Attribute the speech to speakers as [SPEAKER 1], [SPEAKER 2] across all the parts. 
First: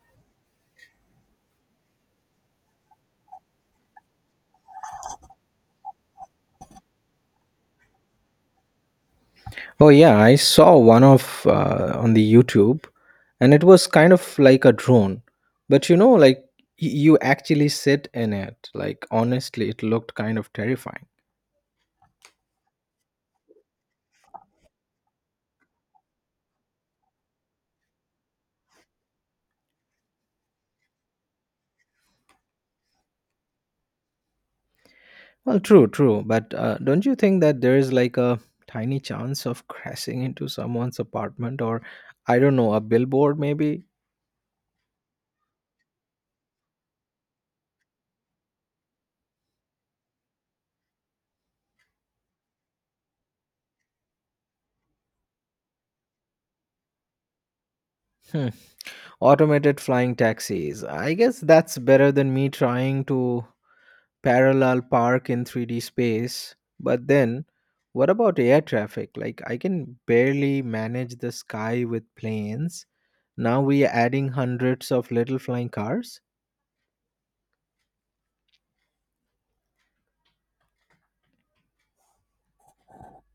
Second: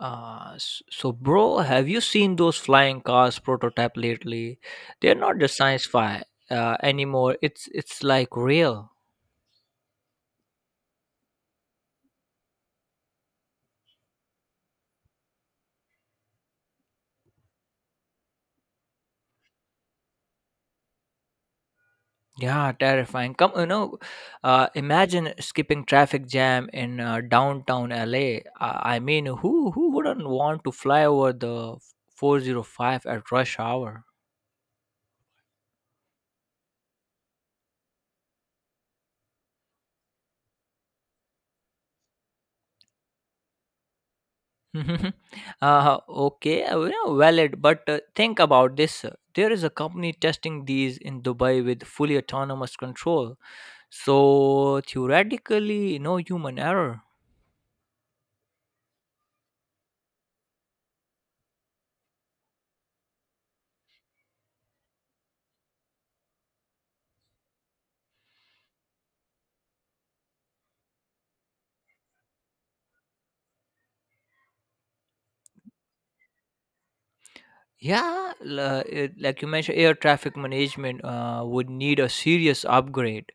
[SPEAKER 1] So, bro, have you seen those flying cars prototype lately? They're not just science fi anymore. It's like real.
[SPEAKER 2] Oh yeah, I saw one of on the YouTube, and it was kind of like a drone, but you know, like you actually sit in it. Like honestly, it looked kind of terrifying.
[SPEAKER 1] Yeah, terrifying. Come, you know, imagine skipping traffic jam in downtown LA. I mean, who wouldn't want to fly over the 405 at rush hour?
[SPEAKER 2] Well, true, but don't you think that there is like a tiny chance of crashing into someone's apartment or I don't know, a billboard maybe?
[SPEAKER 1] Mhm. Okay, you know, valid, but think about this. There is a company testing these in Dubai with fully autonomous control. So theoretically, no human error.
[SPEAKER 2] Hmm. Automated flying taxis. I guess that's better than me trying to parallel park in 3D space. But then, what about air traffic? Like, I can barely manage the sky with planes. Now we are adding hundreds of little flying cars.
[SPEAKER 1] Yeah, like you mentioned, air traffic management would need a serious upgrade.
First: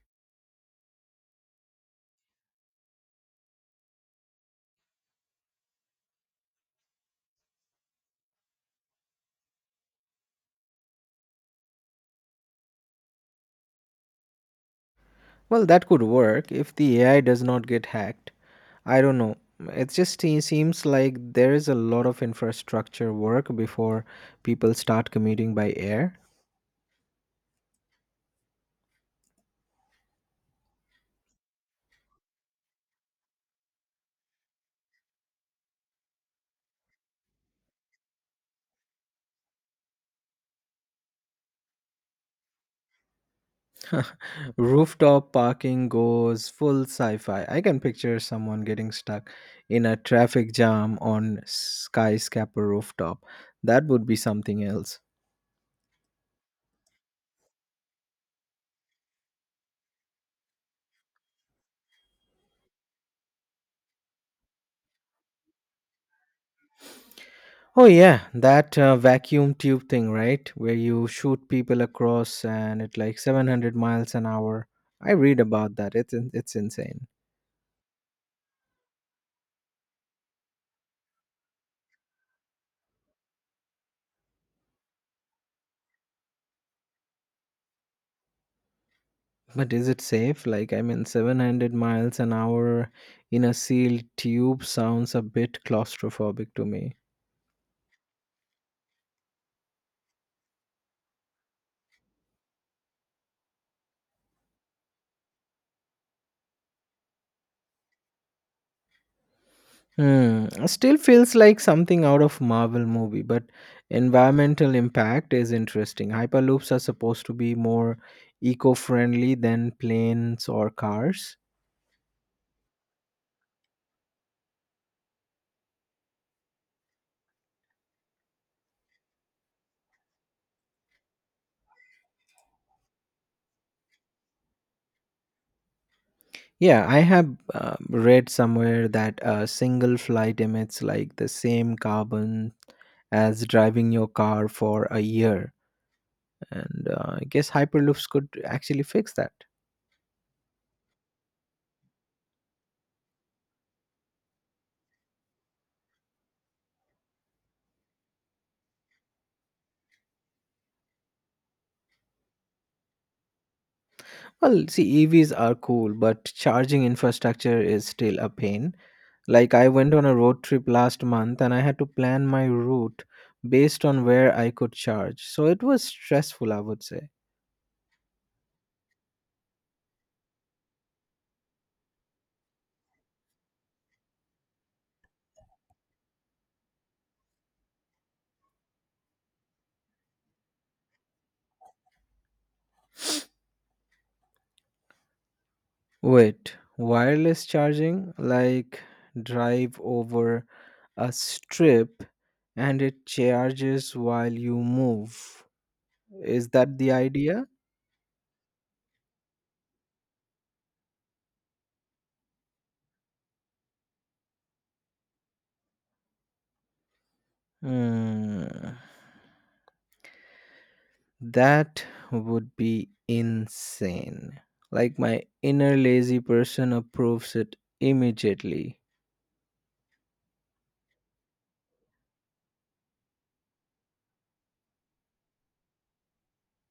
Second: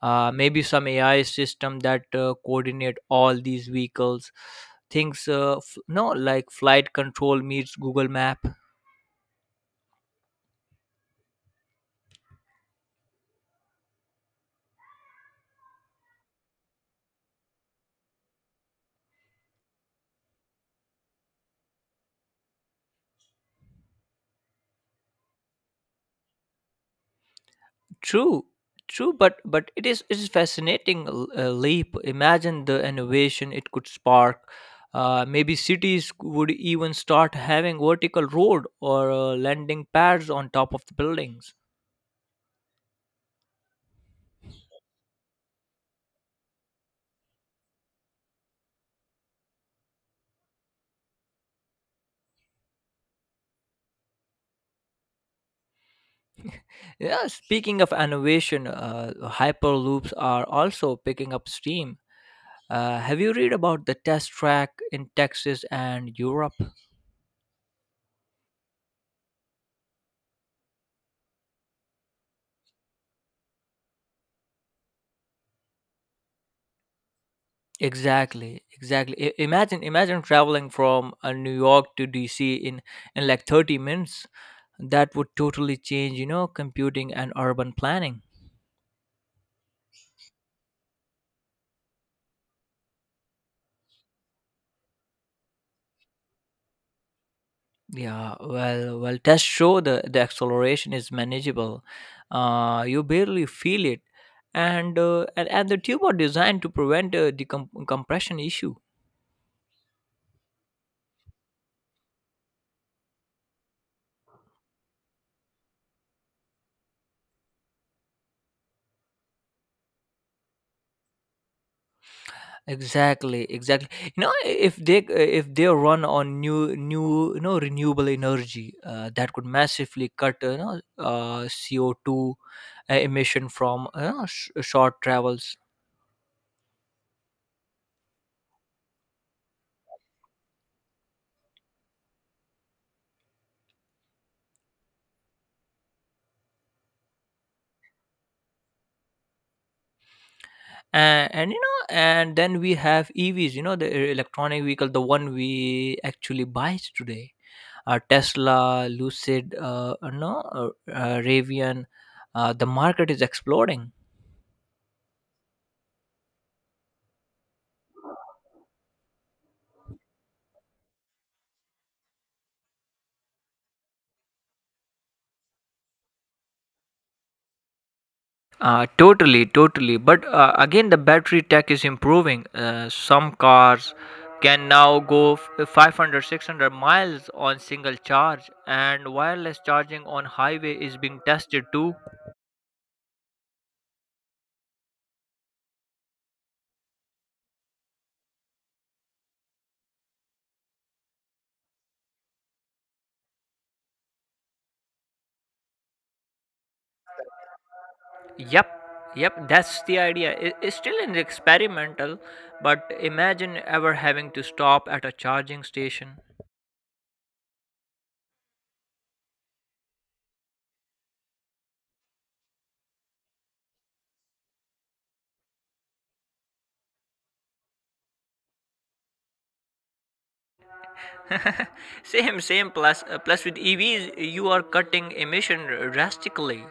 [SPEAKER 1] Maybe some AI system that coordinate all these vehicles. Things, f- no, Like flight control meets Google Map.
[SPEAKER 2] Well, that could work if the AI does not get hacked. I don't know. It just seems like there is a lot of infrastructure work before people start commuting by air.
[SPEAKER 1] True, true, but it is fascinating leap. Imagine the innovation it could spark. Maybe cities would even start having vertical road or landing pads on top of the buildings.
[SPEAKER 2] Rooftop parking goes full sci fi. I can picture someone getting stuck in a traffic jam on skyscraper rooftop. That would be something else.
[SPEAKER 1] Yeah, speaking of innovation, hyperloops are also picking up steam. Have you read about the test track in Texas and Europe?
[SPEAKER 2] Oh, yeah, that vacuum tube thing, right? Where you shoot people across and at like 700 miles an hour. I read about that. It's insane.
[SPEAKER 1] Exactly, exactly. Imagine traveling from New York to DC in like 30 minutes. That would totally change, you know, computing and urban planning.
[SPEAKER 2] But is it safe? Like, I mean, 700 miles an hour in a sealed tube sounds a bit claustrophobic to me.
[SPEAKER 1] Yeah, well, tests show the acceleration is manageable. You barely feel it, and the tube are designed to prevent compression issue.
[SPEAKER 2] Hmm. it Still feels like something out of Marvel movie, but environmental impact is interesting. Hyperloops are supposed to be more eco-friendly than planes or cars.
[SPEAKER 1] Exactly, exactly. You know, if they run on new new you know, renewable energy, that could massively cut, you know, CO two emission from, you know, short travels.
[SPEAKER 2] Yeah, I have read somewhere that a single flight emits like the same carbon as driving your car for a year, and I guess hyperloops could actually fix that.
[SPEAKER 1] And you know, and then we have EVs. You know, the electronic vehicle, the one we actually buy today. Tesla, Lucid, no, Ravian. The market is exploding.
[SPEAKER 2] Well, see, EVs are cool, but charging infrastructure is still a pain. Like, I went on a road trip last month and I had to plan my route based on where I could charge. So it was stressful, I would say.
[SPEAKER 1] Totally. But again, the battery tech is improving. Some cars can now go 500, 600 miles on single charge, and wireless charging on highway is being tested too.
[SPEAKER 2] Wait, wireless charging? Like, drive over a strip and it charges while you move. Is that the idea?
[SPEAKER 1] Yep, yep, that's the idea. It's still an experimental, but imagine ever having to stop at a charging station.
[SPEAKER 2] Hmm. That would be insane. Like, my inner lazy person approves it immediately.
[SPEAKER 1] Same, same, plus plus with evs you are cutting emission drastically.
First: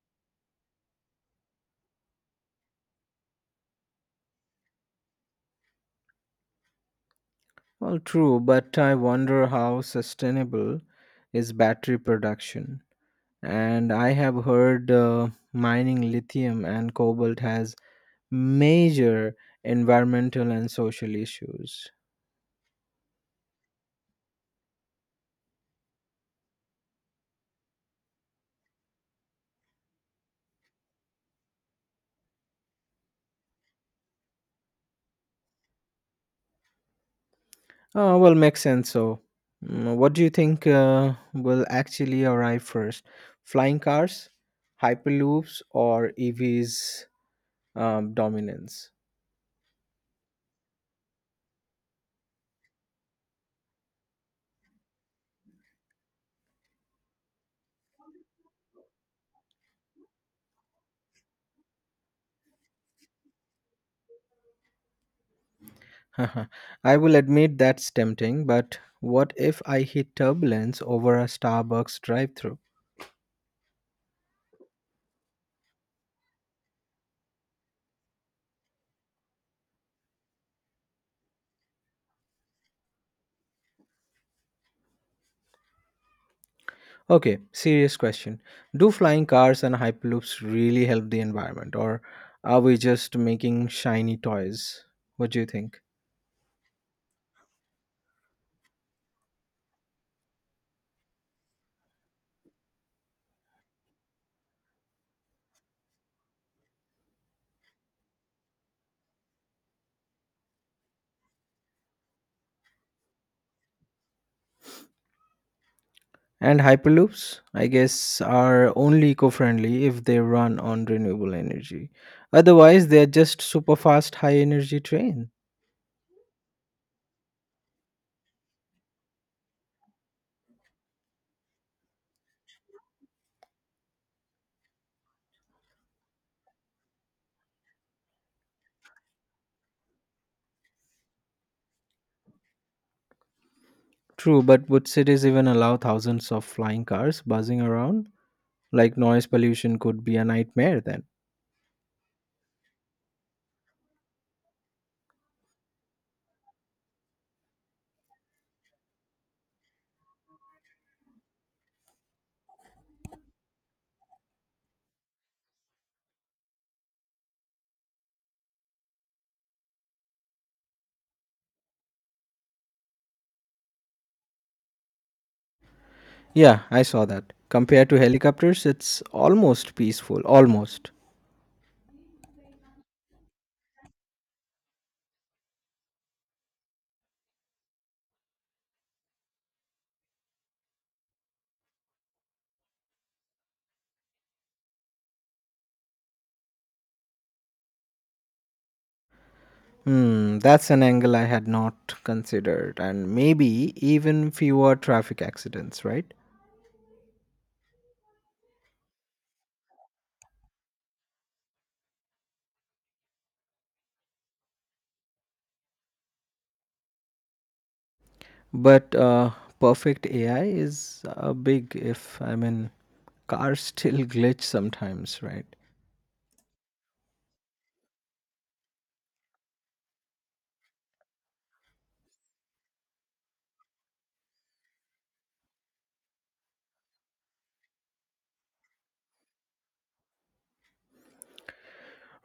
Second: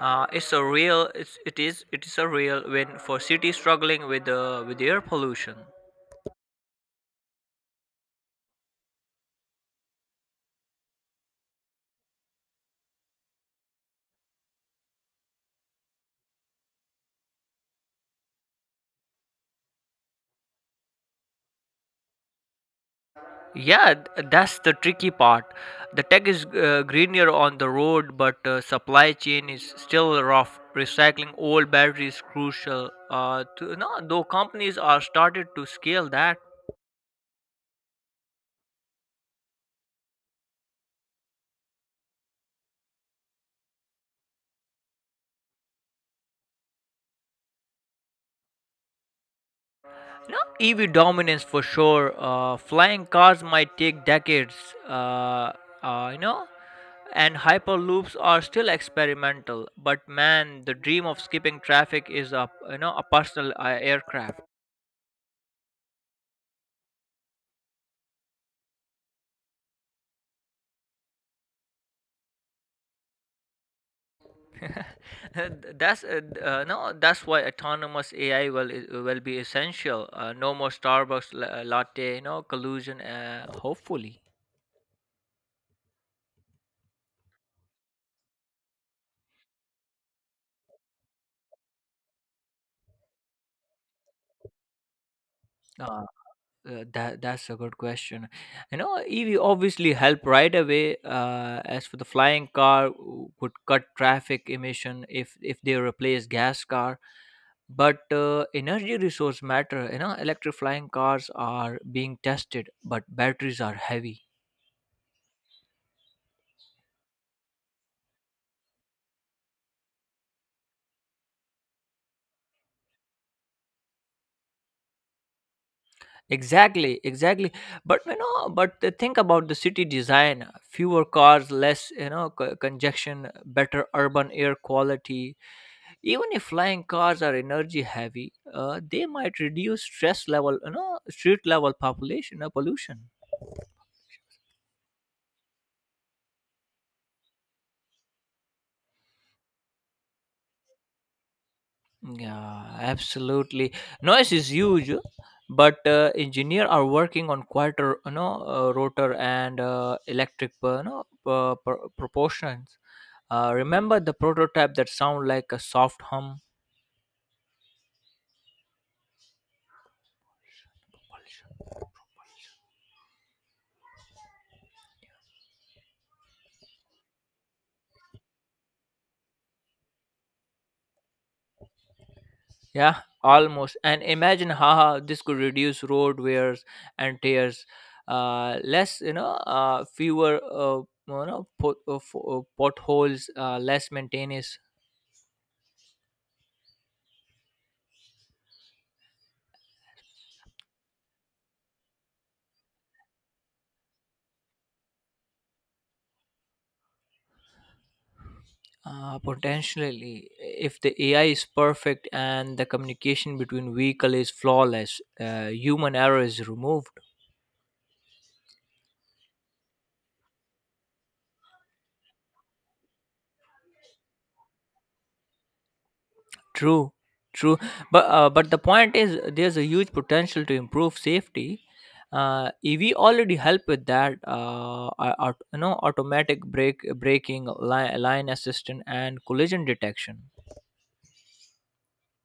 [SPEAKER 1] Uh, it's a real it's, it is a real win for cities struggling with air pollution.
[SPEAKER 2] Well, true, but I wonder how sustainable is battery production. And I have heard mining lithium and cobalt has major environmental and social issues.
[SPEAKER 1] Yeah, that's the tricky part. The tech is greener on the road, but supply chain is still rough. Recycling old batteries crucial to, no, though companies are started to scale that.
[SPEAKER 2] Well, makes sense. So, what do you think will actually arrive first? Flying cars, hyperloops, or EVs dominance?
[SPEAKER 1] No, EV dominance for sure. Flying cars might take decades, uh, uh, you know, and hyperloops are still experimental. But man, the dream of skipping traffic is a, you know, a personal aircraft.
[SPEAKER 2] I will admit that's tempting, but what if I hit turbulence over a Starbucks drive through?
[SPEAKER 1] that's d- no, That's why autonomous AI will be essential. No more Starbucks latte, you know, collusion. Hopefully.
[SPEAKER 2] Okay, serious question. Do flying cars and Hyperloops really help the environment, or are we just making shiny toys? What do you think?
[SPEAKER 1] That's a good question. You know, EV obviously help right away. As for the flying car, would cut traffic emission if they replace gas car. But energy resource matter. You know, electric flying cars are being tested, but batteries are heavy.
[SPEAKER 2] And Hyperloops, I guess, are only eco friendly if they run on renewable energy. Otherwise, they're just super fast, high energy train.
[SPEAKER 1] Exactly, exactly. But you know, but the think about the city design. Fewer cars, less you know, congestion, better urban air quality, even if flying cars are energy heavy. They might reduce stress level, you know, street level population, pollution.
[SPEAKER 2] True, but would cities even allow thousands of flying cars buzzing around? Like noise pollution could be a nightmare then.
[SPEAKER 1] Yeah, absolutely. Noise is huge, but engineer are working on quieter, you know, rotor and electric, proportions. Remember the prototype that sound like a soft hum.
[SPEAKER 2] Yeah, I saw that. Compared to helicopters, it's almost peaceful. Almost.
[SPEAKER 1] Yeah, almost. And imagine how this could reduce road wears and tears. Less, you know, fewer, potholes, less maintenance.
[SPEAKER 2] Hmm, that's an angle I had not considered, and maybe even fewer traffic accidents, right?
[SPEAKER 1] Potentially, if the AI is perfect and the communication between vehicle is flawless, human error is removed.
[SPEAKER 2] But perfect AI is a big if. I mean, cars still glitch sometimes, right?
[SPEAKER 1] True, true. But the point is, there's a huge potential to improve safety. EV already help with that. You know, automatic brake braking, line assistant, and collision detection.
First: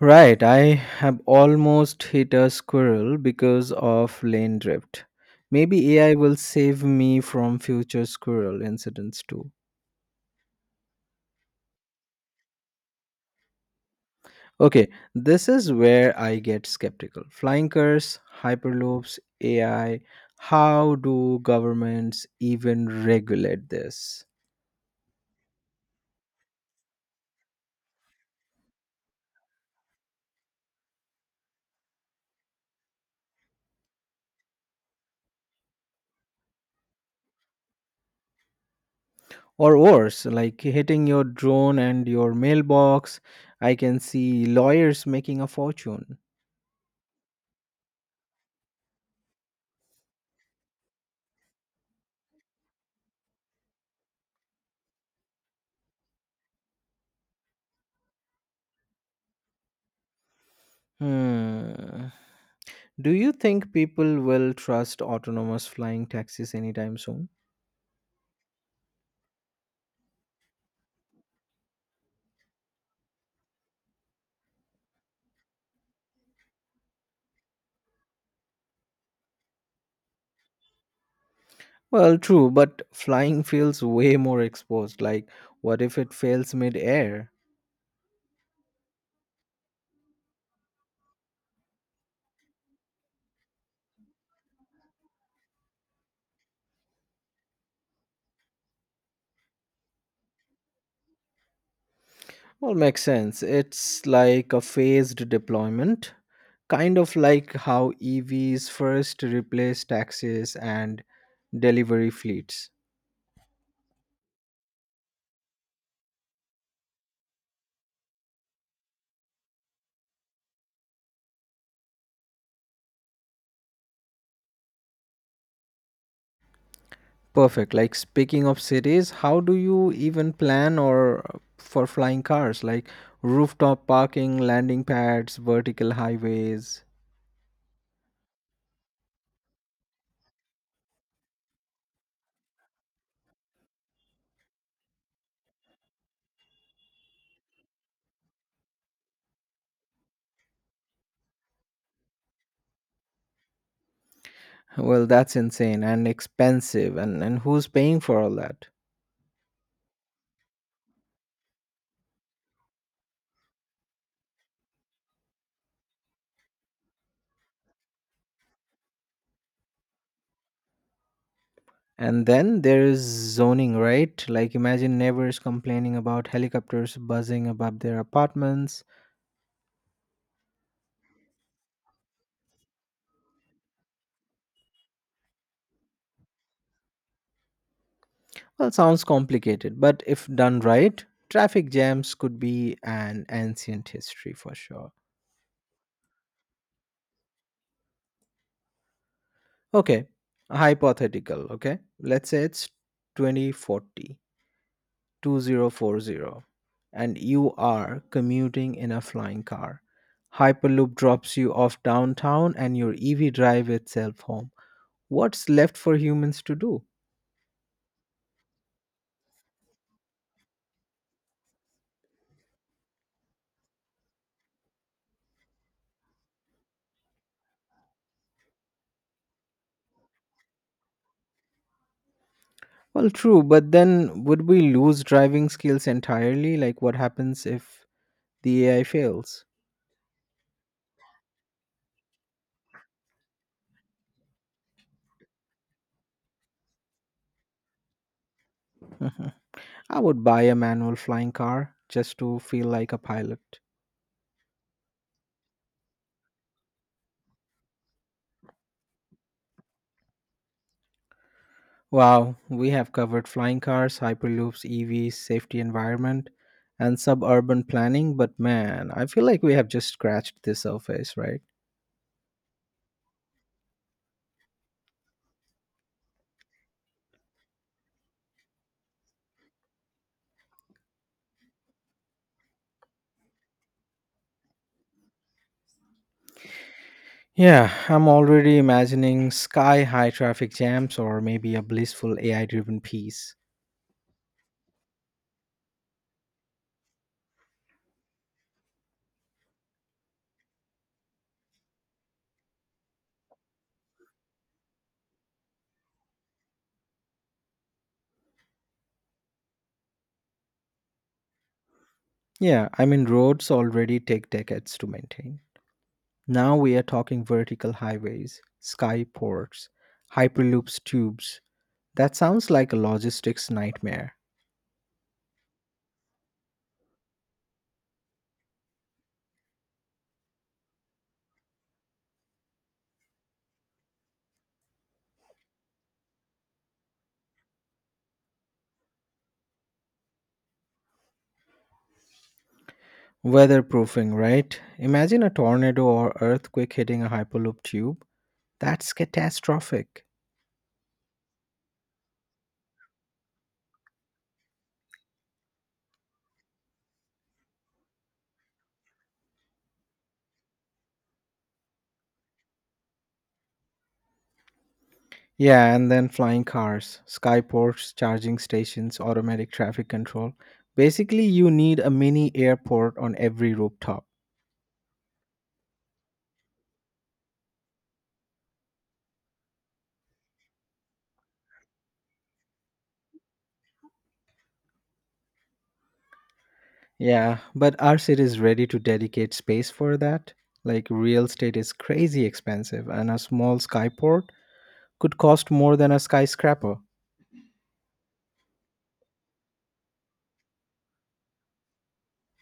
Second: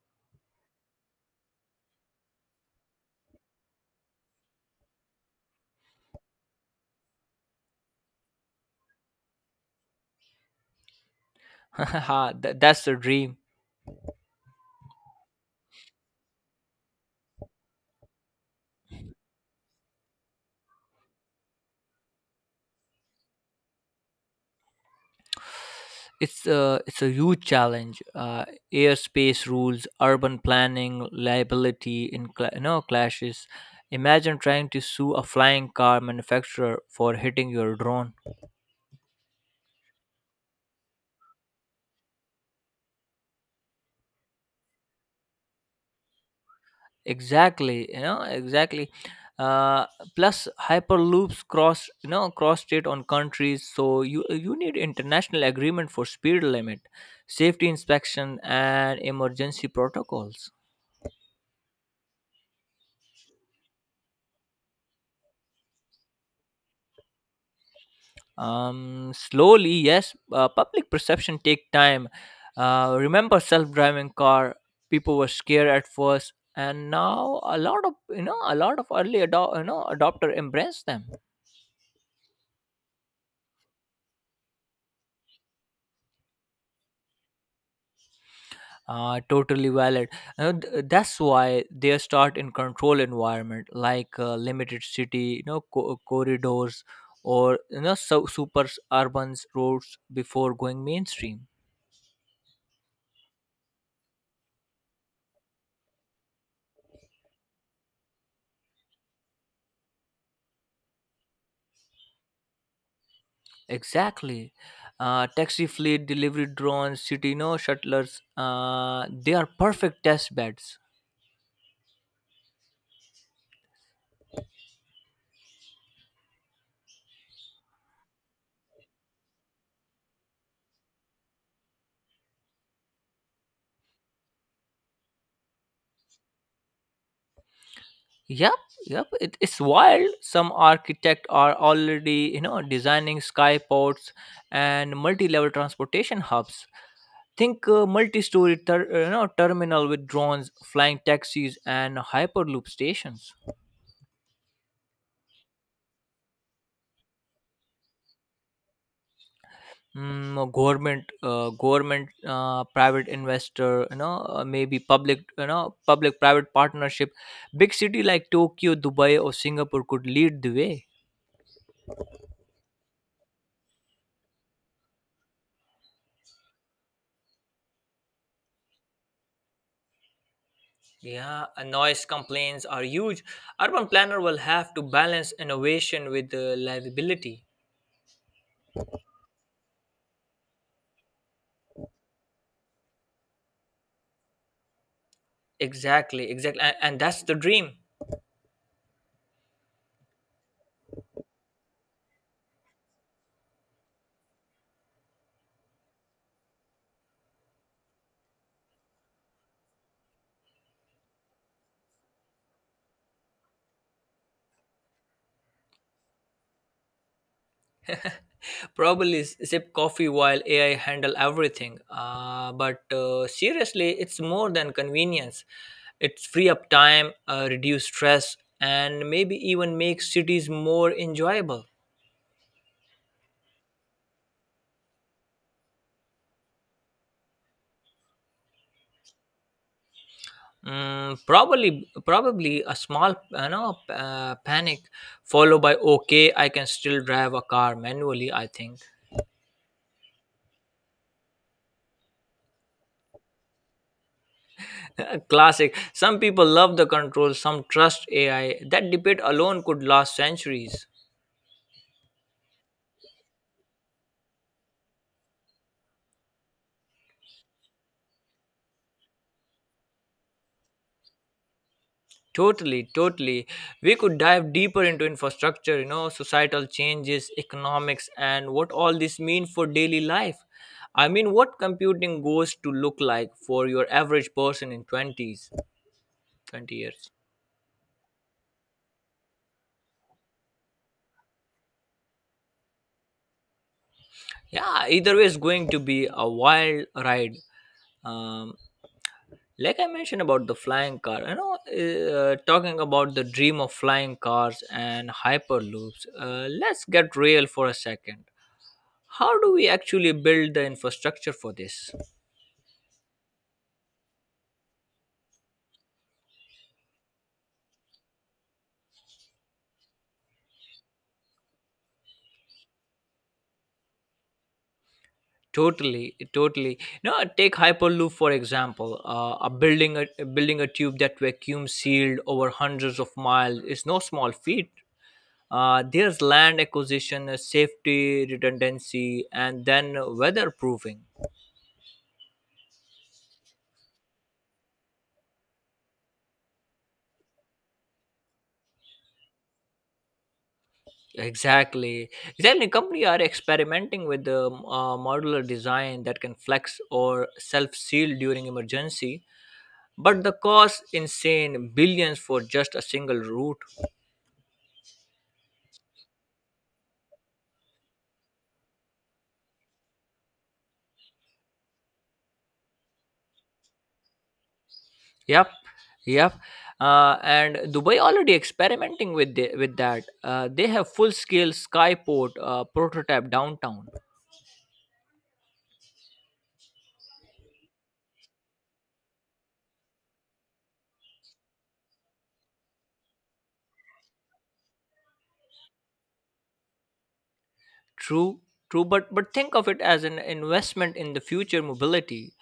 [SPEAKER 2] Right, I have almost hit a squirrel because of lane drift. Maybe AI will save me from future squirrel incidents too.
[SPEAKER 1] Haha, that's the dream.
[SPEAKER 2] Okay, this is where I get skeptical. Flying cars, hyperloops, AI, how do governments even regulate this?
[SPEAKER 1] It's a huge challenge. Airspace rules, urban planning, liability in cla you know, clashes. Imagine trying to sue a flying car manufacturer for hitting your drone.
[SPEAKER 2] Or worse, like hitting your drone and your mailbox, I can see lawyers making a fortune.
[SPEAKER 1] Exactly, you know, exactly. Uh, plus hyperloops cross, you know, cross state on countries, so you need international agreement for speed limit, safety inspection, and emergency protocols.
[SPEAKER 2] Hmm. Do you think people will trust autonomous flying taxis anytime soon?
[SPEAKER 1] Slowly, yes. Public perception take time. Remember self-driving car? People were scared at first, and now a lot of, you know, a lot of early adop you know, adopter embrace them.
[SPEAKER 2] Well, true, but flying feels way more exposed. Like, what if it fails mid air?
[SPEAKER 1] Totally valid. That's why they start in control environment like limited city, you know, corridors or you know, so super urban roads before going mainstream.
[SPEAKER 2] Well, makes sense. It's like a phased deployment, kind of like how EVs first replaced taxis and delivery fleets.
[SPEAKER 1] Exactly. Taxi fleet, delivery drones, city no shuttlers. They are perfect test beds.
[SPEAKER 2] Perfect. Like speaking of cities, how do you even plan or for flying cars? Like rooftop parking, landing pads, vertical highways.
[SPEAKER 1] Yep, yep. It's wild. Some architect are already, you know, designing skyports and multi-level transportation hubs. Think multi-story you know, terminal with drones, flying taxis, and hyperloop stations.
[SPEAKER 2] Well, that's insane and expensive. And who's paying for all that?
[SPEAKER 1] Mm, a government, private investor, you know, maybe public, you know, public-private partnership. Big city like Tokyo, Dubai, or Singapore could lead the way.
[SPEAKER 2] And then there is zoning, right? Like imagine neighbors complaining about helicopters buzzing above their apartments.
[SPEAKER 1] Yeah, and noise complaints are huge. Urban planner will have to balance innovation with the liability.
[SPEAKER 2] Well, sounds complicated, but if done right, traffic jams could be an ancient history for sure.
[SPEAKER 1] Exactly, exactly, and that's the dream.
[SPEAKER 2] Okay, hypothetical. Okay, let's say it's 2040, and you are commuting in a flying car. Hyperloop drops you off downtown and your EV drive itself home. What's left for humans to do?
[SPEAKER 1] Probably sip coffee while AI handle everything. But seriously, it's more than convenience. It's free up time, reduce stress, and maybe even make cities more enjoyable.
[SPEAKER 2] Well, true, but then would we lose driving skills entirely? Like, what happens if the AI fails?
[SPEAKER 1] Mm, probably a small, you know, panic followed by okay, I can still drive a car manually. I think
[SPEAKER 2] I would buy a manual flying car just to feel like a pilot.
[SPEAKER 1] classic. Some people love the control, some trust AI. That debate alone could last centuries.
[SPEAKER 2] Wow, we have covered flying cars, hyperloops, EVs, safety environment, and suburban planning, but man, I feel like we have just scratched the surface, right?
[SPEAKER 1] Totally, totally. We could dive deeper into infrastructure, you know, societal changes, economics, and what all this mean for daily life. I mean, what computing goes to look like for your average person in 20s, 20 years.
[SPEAKER 2] Yeah, I'm already imagining sky high traffic jams or maybe a blissful AI driven peace.
[SPEAKER 1] Yeah, either way is going to be a wild ride. Um, like I mentioned about the flying car, you know, talking about the dream of flying cars and hyperloops. Let's get real for a second. How do we actually build the infrastructure for this?
[SPEAKER 2] Yeah, I mean, roads already take decades to maintain. Now we are talking vertical highways, skyports, hyperloops tubes. That sounds like a logistics nightmare.
[SPEAKER 1] Totally, totally. No, take hyperloop for example. A building a tube that vacuum sealed over hundreds of miles is no small feat. There's land acquisition, safety redundancy, and then weatherproofing.
[SPEAKER 2] Weatherproofing, right? Imagine a tornado or earthquake hitting a Hyperloop tube. That's catastrophic.
[SPEAKER 1] Exactly, exactly. Company are experimenting with the modular design that can flex or self seal during emergency, but the cost insane billions for just a single route.
[SPEAKER 2] Yeah, and then flying cars, skyports, charging stations, automatic traffic control. Basically, you need a mini airport on every rooftop.
[SPEAKER 1] Yep, yep. And dubai already experimenting with with that. They have full scale skyport prototype downtown.
[SPEAKER 2] Yeah, but our city is ready to dedicate space for that. Like, real estate is crazy expensive, and a small skyport could cost more than a skyscraper.
[SPEAKER 1] True, true, but think of it as an investment in the future mobility.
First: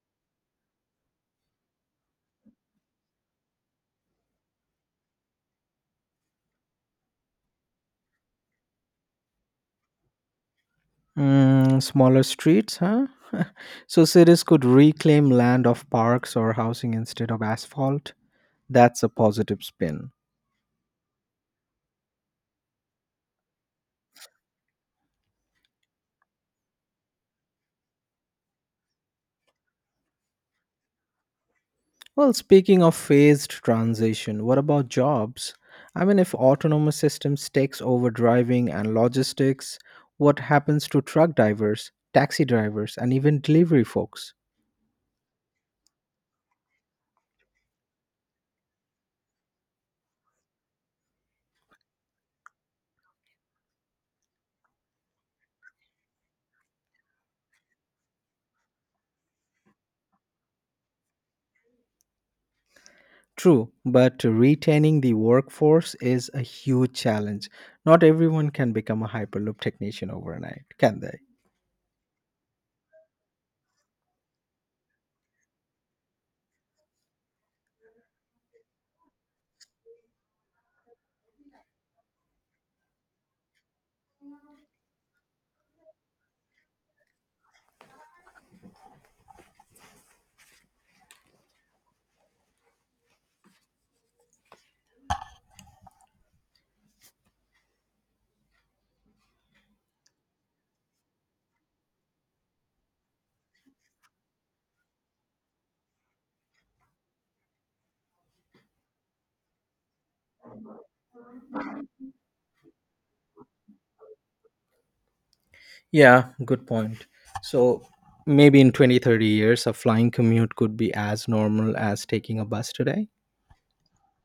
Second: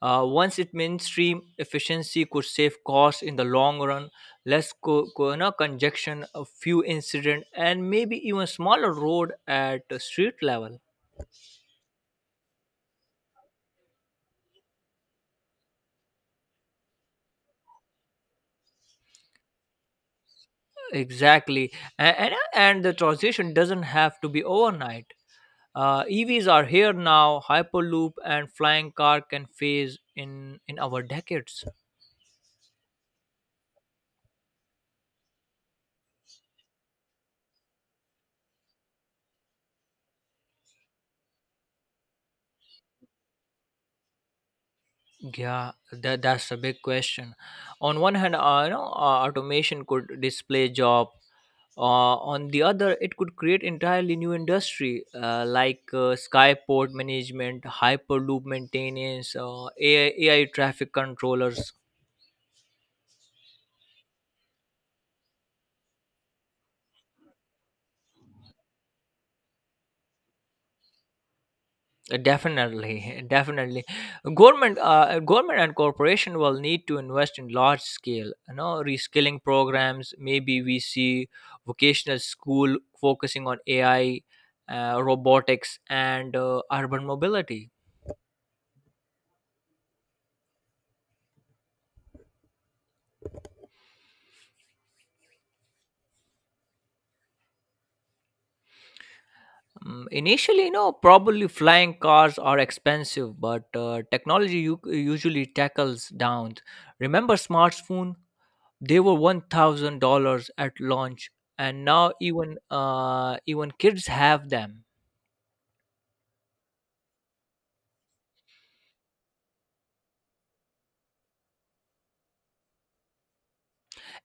[SPEAKER 1] Once it mainstream, efficiency could save costs in the long run, less co- co- no, congestion, a few incident, and maybe even smaller road at the street level.
[SPEAKER 2] Mm, smaller streets, huh? so cities could reclaim land of parks or housing instead of asphalt. That's a positive spin.
[SPEAKER 1] Exactly, and the transition doesn't have to be overnight. EVs are here now. Hyperloop and flying car can phase in our decades.
[SPEAKER 2] Well, speaking of phased transition, what about jobs? I mean, if autonomous systems takes over driving and logistics, what happens to truck drivers, taxi drivers, and even delivery folks?
[SPEAKER 1] Yeah, that's a big question. On one hand, automation could display job. On the other, it could create entirely new industry like skyport management, hyperloop maintenance, AI traffic controllers.
[SPEAKER 2] True, but retaining the workforce is a huge challenge. Not everyone can become a Hyperloop technician overnight, can they?
[SPEAKER 1] Definitely, definitely. Government, and corporation will need to invest in large scale, you know, reskilling programs. Maybe we see vocational school focusing on AI, robotics, and urban mobility. Mm, initially, you know, probably flying cars are expensive, but technology usually tackles down. Remember smartphone? They were $1,000 at launch, and now even even kids have them.
[SPEAKER 2] Yeah, good point. So maybe in 20, 30 years, a flying commute could be as normal as taking a bus today.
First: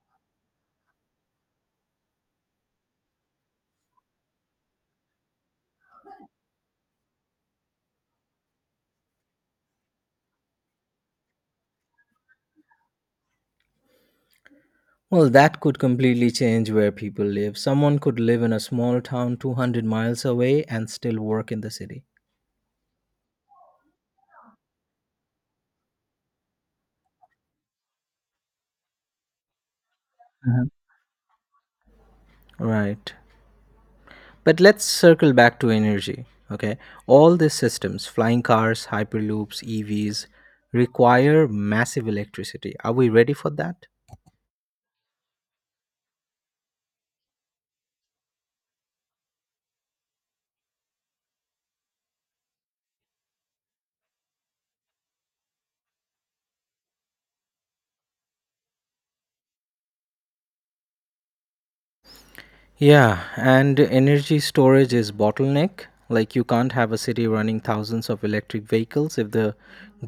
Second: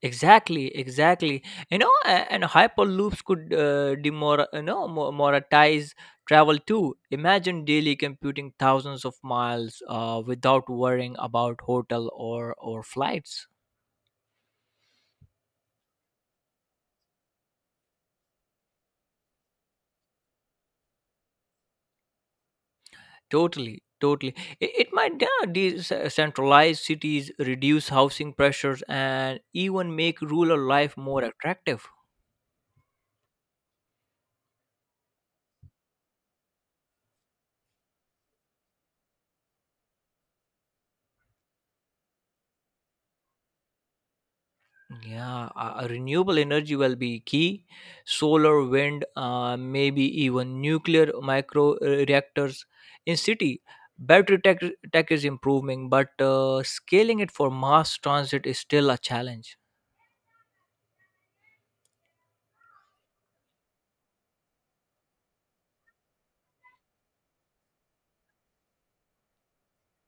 [SPEAKER 1] Exactly, exactly. You know, and hyperloops could demor you know, moralize travel too. Imagine daily computing thousands of miles without worrying about hotel or flights.
[SPEAKER 2] Well, that could completely change where people live. Someone could live in a small town 200 miles away and still work in the city.
[SPEAKER 1] Totally, totally. It might yeah, decentralize cities, reduce housing pressures, and even make rural
[SPEAKER 2] Mhm.
[SPEAKER 1] life more attractive.
[SPEAKER 2] Right. But let's circle back to energy. Okay. All these systems, flying cars, hyperloops, EVs, require massive electricity. Are we ready for that?
[SPEAKER 1] Yeah, a renewable energy will be key. Solar, wind, maybe even nuclear micro reactors in city. Battery tech, Tech is improving, but scaling it for mass transit is still a challenge.
[SPEAKER 2] Yeah, and energy storage is bottleneck. Like you can't have a city running thousands of electric vehicles if the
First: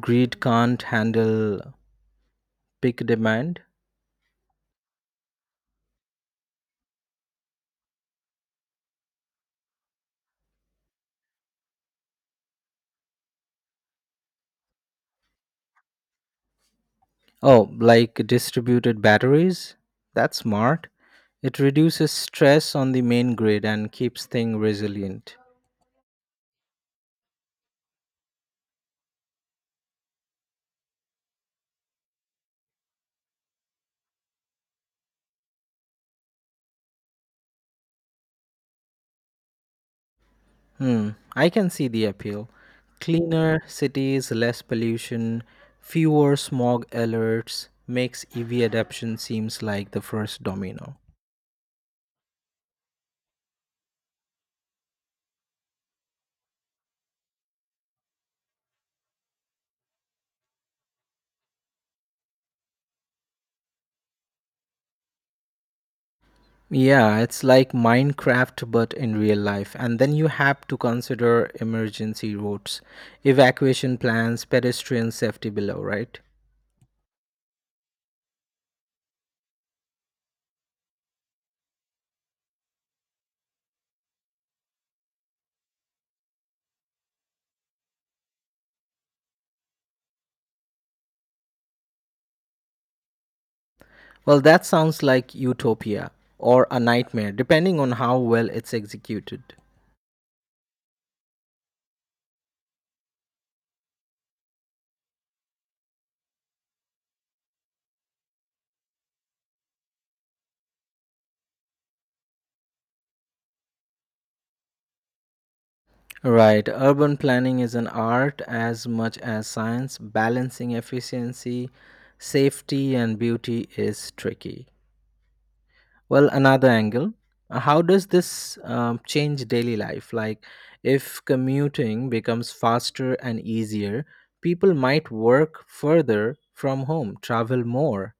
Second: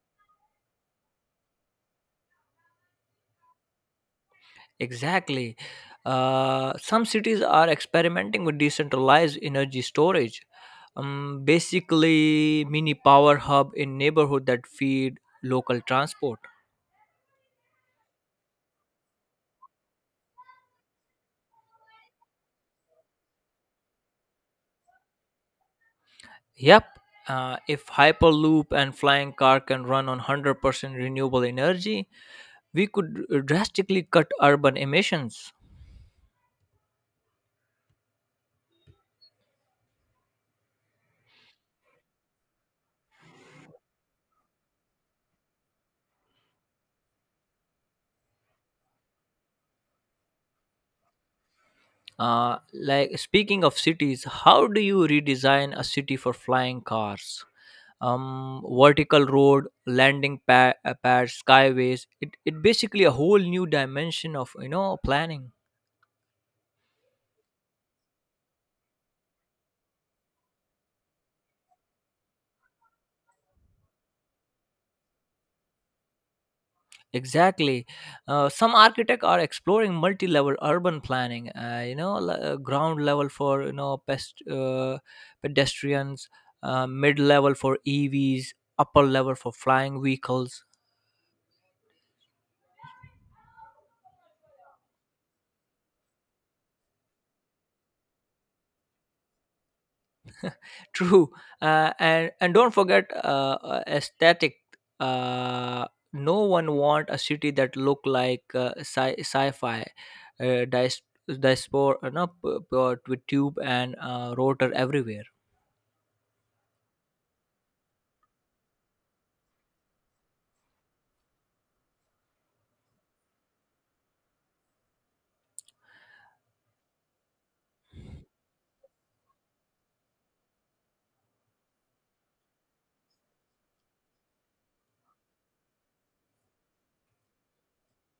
[SPEAKER 2] grid can't handle peak demand.
[SPEAKER 1] Exactly. Some cities are experimenting with decentralized energy storage, basically mini power hub in neighborhood that feed local transport.
[SPEAKER 2] Oh, like distributed batteries? That's smart. It reduces stress on the main grid and keeps things resilient.
[SPEAKER 1] Yep. If Hyperloop and flying car can run on 100% renewable energy, we could drastically cut urban emissions.
[SPEAKER 2] Hmm, I can see the appeal. Cleaner cities, less pollution, fewer smog alerts makes EV adoption seems like the first domino.
[SPEAKER 1] Like speaking of cities, how do you redesign a city for flying cars? Vertical road, pads, skyways. It basically a whole new dimension of, you know, planning.
[SPEAKER 2] Yeah, it's like Minecraft, but in real life. And then you have to consider emergency routes, evacuation plans, pedestrian safety below, right?
[SPEAKER 1] Exactly. Some architects are exploring multi-level urban planning. Ground level for pedestrians, mid-level for EVs, upper level for flying vehicles.
[SPEAKER 2] Well, that sounds like utopia or a nightmare, depending on how well it's executed.
[SPEAKER 1] True. And don't forget aesthetic. Uh, no one want a city that look like sci-fi. Dice diaspora, no, with tube and rotor everywhere.
[SPEAKER 2] Right, urban planning is an art as much as science. Balancing efficiency, safety, and beauty is tricky. Well, another angle. How does this change daily life? Like, if commuting becomes faster and easier, people might work further from home, travel more.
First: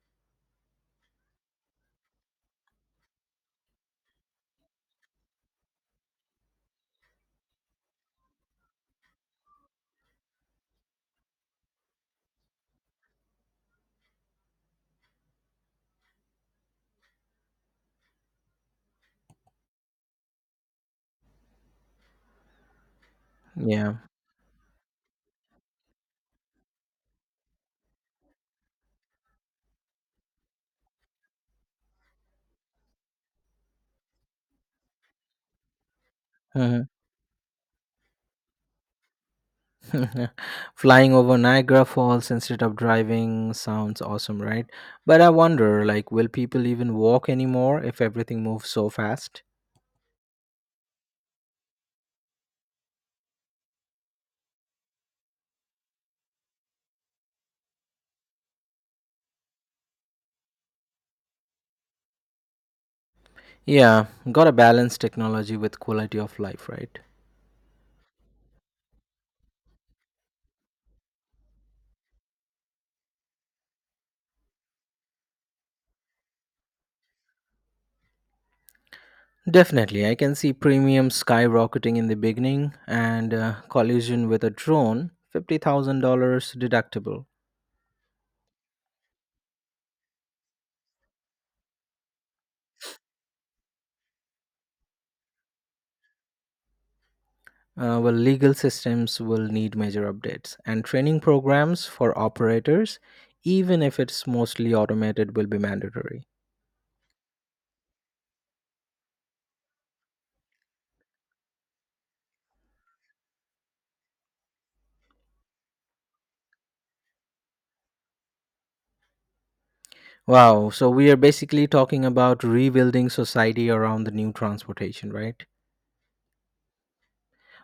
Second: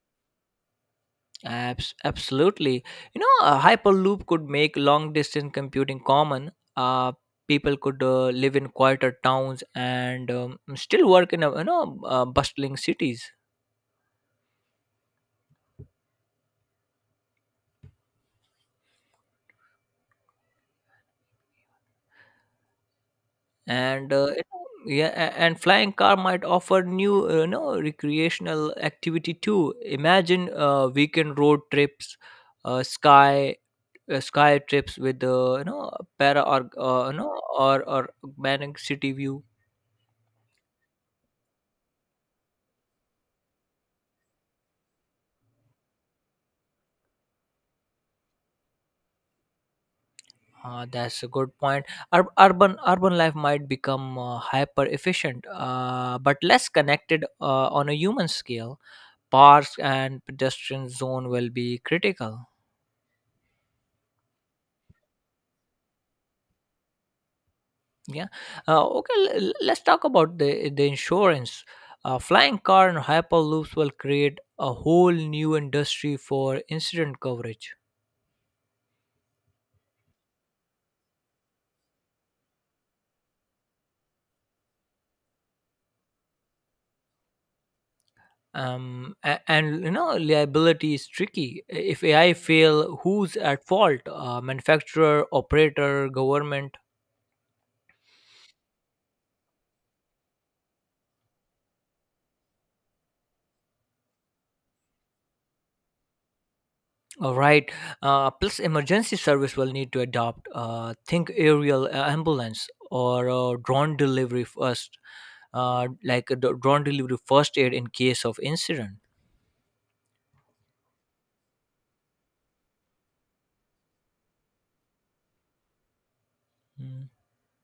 [SPEAKER 1] Absolutely. You know, a Hyperloop could make long distance computing common. People could live in quieter towns and still work in a, bustling cities.
[SPEAKER 2] Yeah.
[SPEAKER 1] And it- yeah, a- and flying car might offer new recreational activity too. Imagine weekend road trips, uh, sky sky trips with para or
[SPEAKER 2] Mhm.
[SPEAKER 1] you know or augmented city view.
[SPEAKER 2] Flying over Niagara Falls instead of driving sounds awesome, right? But I wonder, like, will people even walk anymore if everything moves so fast?
[SPEAKER 1] That's a good point. Urban life might become hyper efficient, but less connected on a human scale. Parks and pedestrian zone will be critical.
[SPEAKER 2] Yeah, gotta balance technology with quality of life, right?
[SPEAKER 1] Yeah. Okay. Let's talk about the insurance. Flying car and hyperloops will create a whole new industry for incident coverage.
[SPEAKER 2] Definitely, I can see premium skyrocketing in the beginning and collision with a drone, $50,000 deductible.
[SPEAKER 1] And you know liability is tricky if AI fail, who's at fault? Manufacturer, operator, government?
[SPEAKER 2] Well, legal systems will need major updates and training programs for operators, even if it's mostly automated, will be mandatory.
[SPEAKER 1] All right. Plus emergency service will need to adopt think aerial ambulance or drone delivery first, like a drone delivery first aid in case of incident.
[SPEAKER 2] Wow, so we are basically talking about rebuilding society around the new transportation, right?
[SPEAKER 1] Hmm.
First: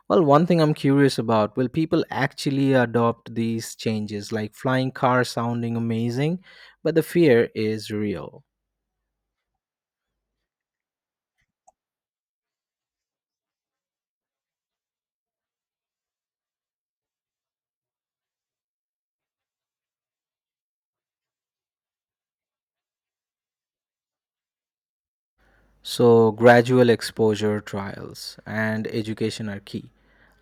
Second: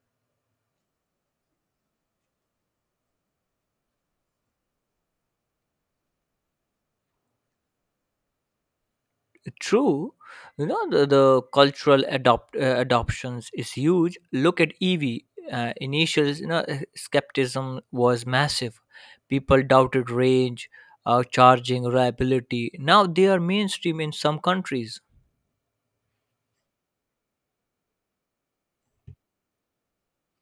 [SPEAKER 2] Well, one thing I'm curious about will people actually adopt these changes? Like flying cars sounding amazing, but the fear is real.
[SPEAKER 1] True, you know, the cultural adoptions is huge. Look at EV. Initial skepticism was massive. People doubted range, charging, reliability. Now they are mainstream in some countries.
[SPEAKER 2] So, gradual exposure trials and education are key.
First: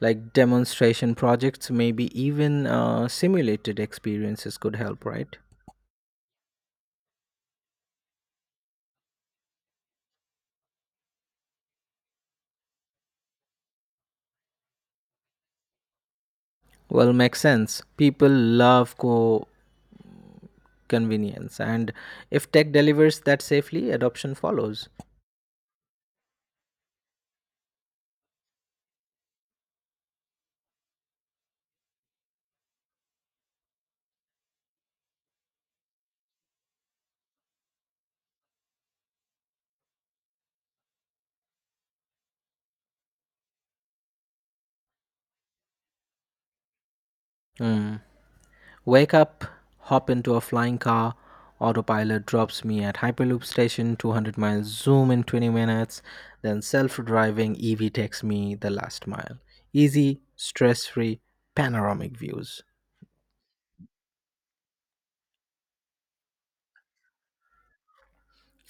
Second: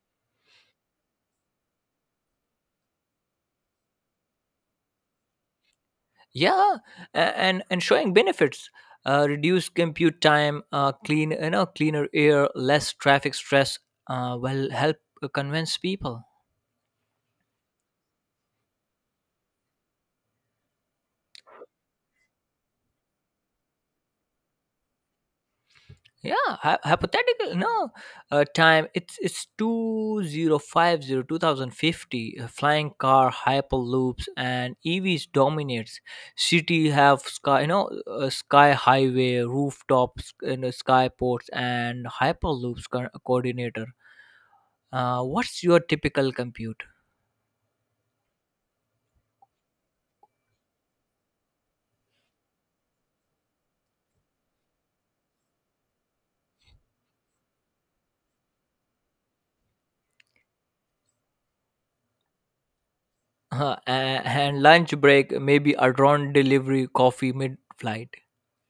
[SPEAKER 2] Like demonstration projects, maybe even simulated experiences could help, right?
[SPEAKER 1] Yeah, and showing benefits, reduced compute time, clean cleaner air, less traffic stress. Will help convince people.
[SPEAKER 2] Well, makes sense. People love co convenience, and if tech delivers that safely, adoption follows.
[SPEAKER 1] Yeah. Hypothetical, no, time, it's 2050, 2050 Flying car, hyperloops, and EVs dominates. City have sky, sky highway, rooftops, you know, skyports, and hyperloops coordinator. What's your typical compute?
[SPEAKER 2] Hmm. Wake up, hop into a flying car. Autopilot drops me at Hyperloop station, 200 miles, zoom in 20 minutes. Then self driving EV takes me the last mile. Easy, stress free, panoramic views.
[SPEAKER 1] And lunch break, maybe a drone delivery coffee mid flight.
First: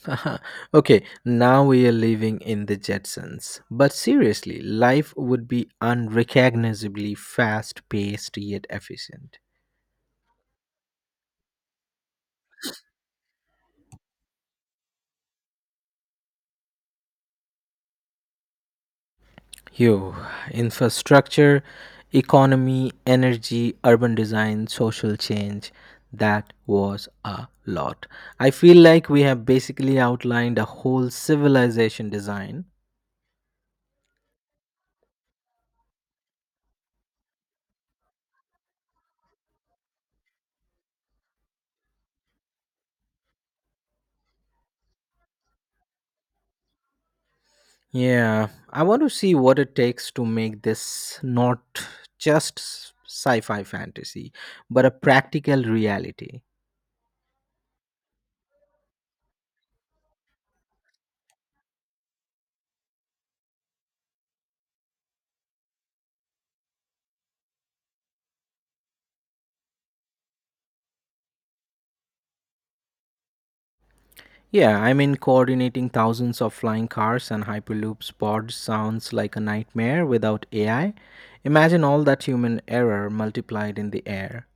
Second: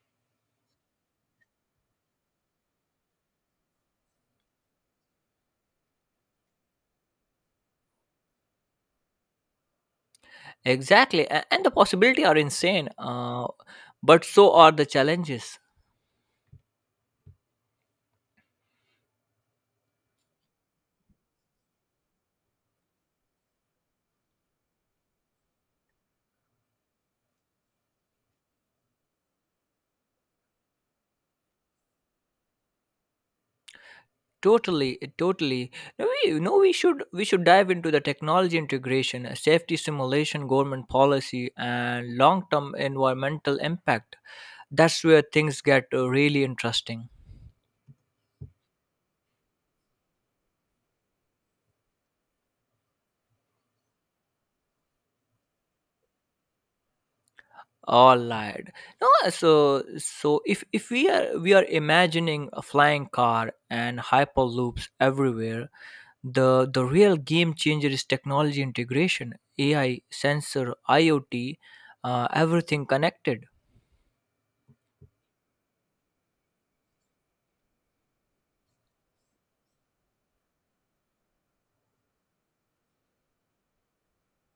[SPEAKER 2] okay, now we are living in the Jetsons. But seriously, life would be unrecognizably fast paced yet efficient.
[SPEAKER 1] Exactly, and the possibility are insane, but so are the challenges.
[SPEAKER 2] Yo, infrastructure, economy, energy, urban design, social change. That was a lot. I feel like we have basically outlined a whole civilization design.
[SPEAKER 1] Totally. No, you know, we should we should dive into the technology integration, safety simulation, government policy, and long-term environmental impact. That's where things get really interesting.
[SPEAKER 2] Yeah, I want to see what it takes to make this not just sci fi fantasy, but a practical reality.
[SPEAKER 1] All right. No, so, if we are imagining a flying car and hyperloops everywhere, the real game changer is technology integration, AI, sensor, IoT, everything connected.
[SPEAKER 2] Yeah, I mean, coordinating thousands of flying cars and Hyperloop pods sounds like a nightmare without AI. Imagine all that human error multiplied in the air.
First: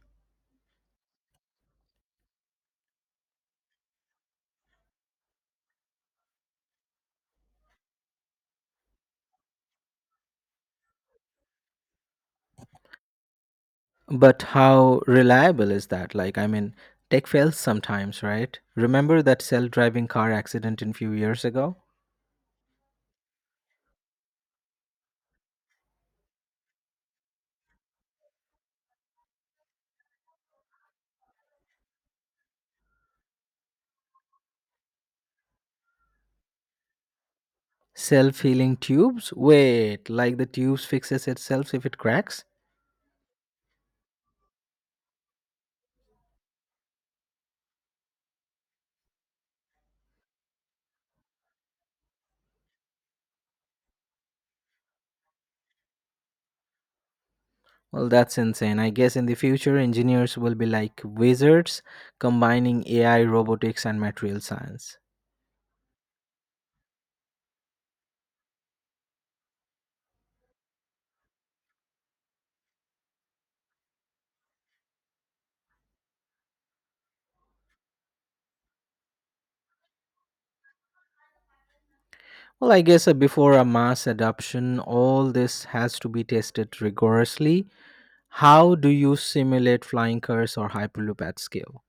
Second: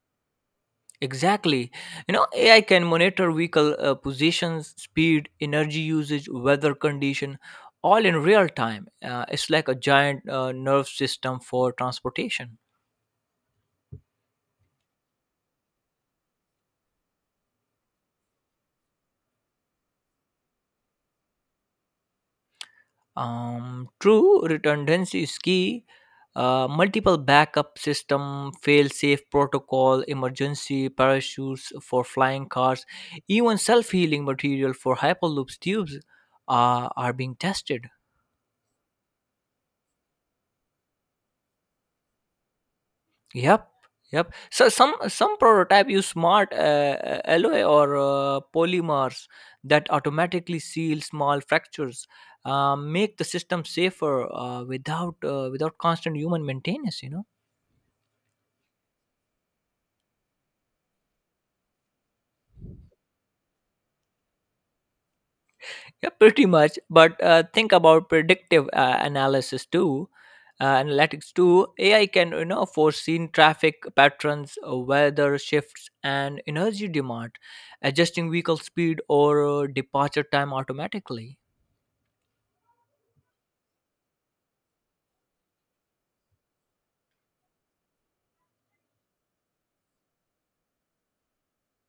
[SPEAKER 1] Exactly. You know, AI can monitor vehicle positions, speed, energy usage, weather condition, all in real time. It's like a giant nerve system for transportation.
[SPEAKER 2] But how reliable is that? Like, I mean, tech fails sometimes, right? Remember that self driving car accident in few years ago?
[SPEAKER 1] True, redundancy is key. Multiple backup system, fail-safe protocol, emergency parachutes for flying cars, even self-healing material for hyperloops tubes are being tested.
[SPEAKER 2] Self healing tubes? Wait, like the tubes fixes itself if it cracks?
[SPEAKER 1] Yep, yep. So some prototype use smart alloy or polymers that automatically seal small fractures, make the system safer without constant human maintenance. You know.
[SPEAKER 2] Well, that's insane. I guess in the future, engineers will be like wizards combining AI, robotics, and material science.
[SPEAKER 1] Yeah, pretty much. But think about predictive analytics too. AI can you know foreseen traffic patterns, weather shifts, and energy demand, adjusting vehicle speed or departure time automatically.
[SPEAKER 2] Well, I guess before a mass adoption, all this has to be tested rigorously. How do you simulate flying cars or Hyperloop at scale?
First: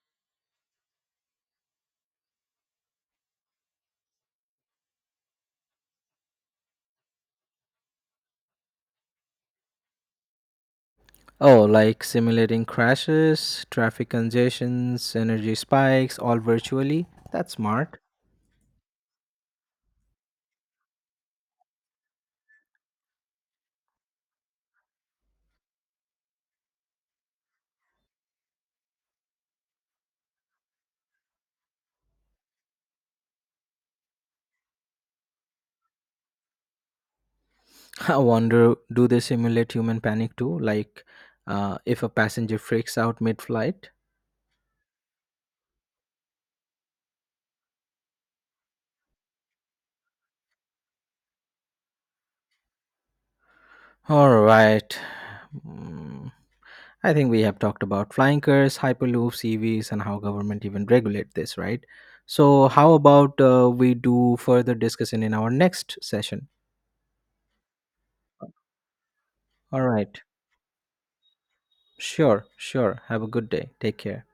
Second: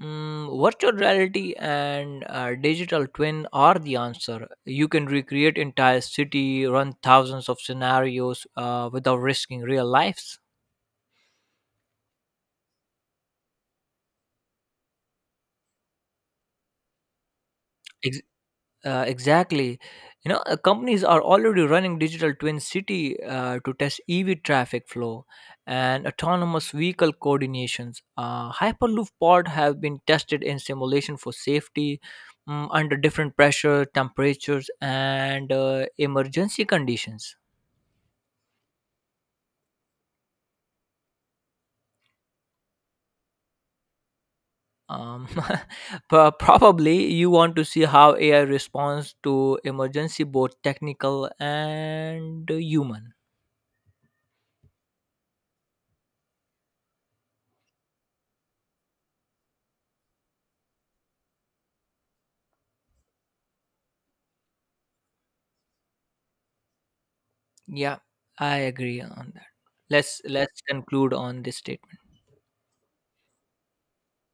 [SPEAKER 1] Mm, virtual reality and digital twin are the answer. You can recreate entire city, run thousands of scenarios without risking real lives.
[SPEAKER 2] Oh, like simulating crashes, traffic congestions, energy spikes, all virtually? That's smart.
[SPEAKER 1] Exactly. Companies are already running digital twin city to test EV traffic flow and autonomous vehicle coordinations. Hyperloop pod have been tested in simulation for safety, mm, under different pressure, temperatures, and emergency conditions.
[SPEAKER 2] I wonder do they simulate human panic too? Like if a passenger freaks out mid flight?
[SPEAKER 1] um, Probably you want to see how AI responds to emergency, both technical and human.
[SPEAKER 2] All right. Mm, I think we have talked about flying cars, hyperloops, EVs, and how government even regulate this, right? So, how about we do further discussion in our next session?
[SPEAKER 1] Yeah, I agree on that.
[SPEAKER 2] All right.
[SPEAKER 1] Let's conclude on this statement.
[SPEAKER 2] Sure, sure. Have a good day. Take care.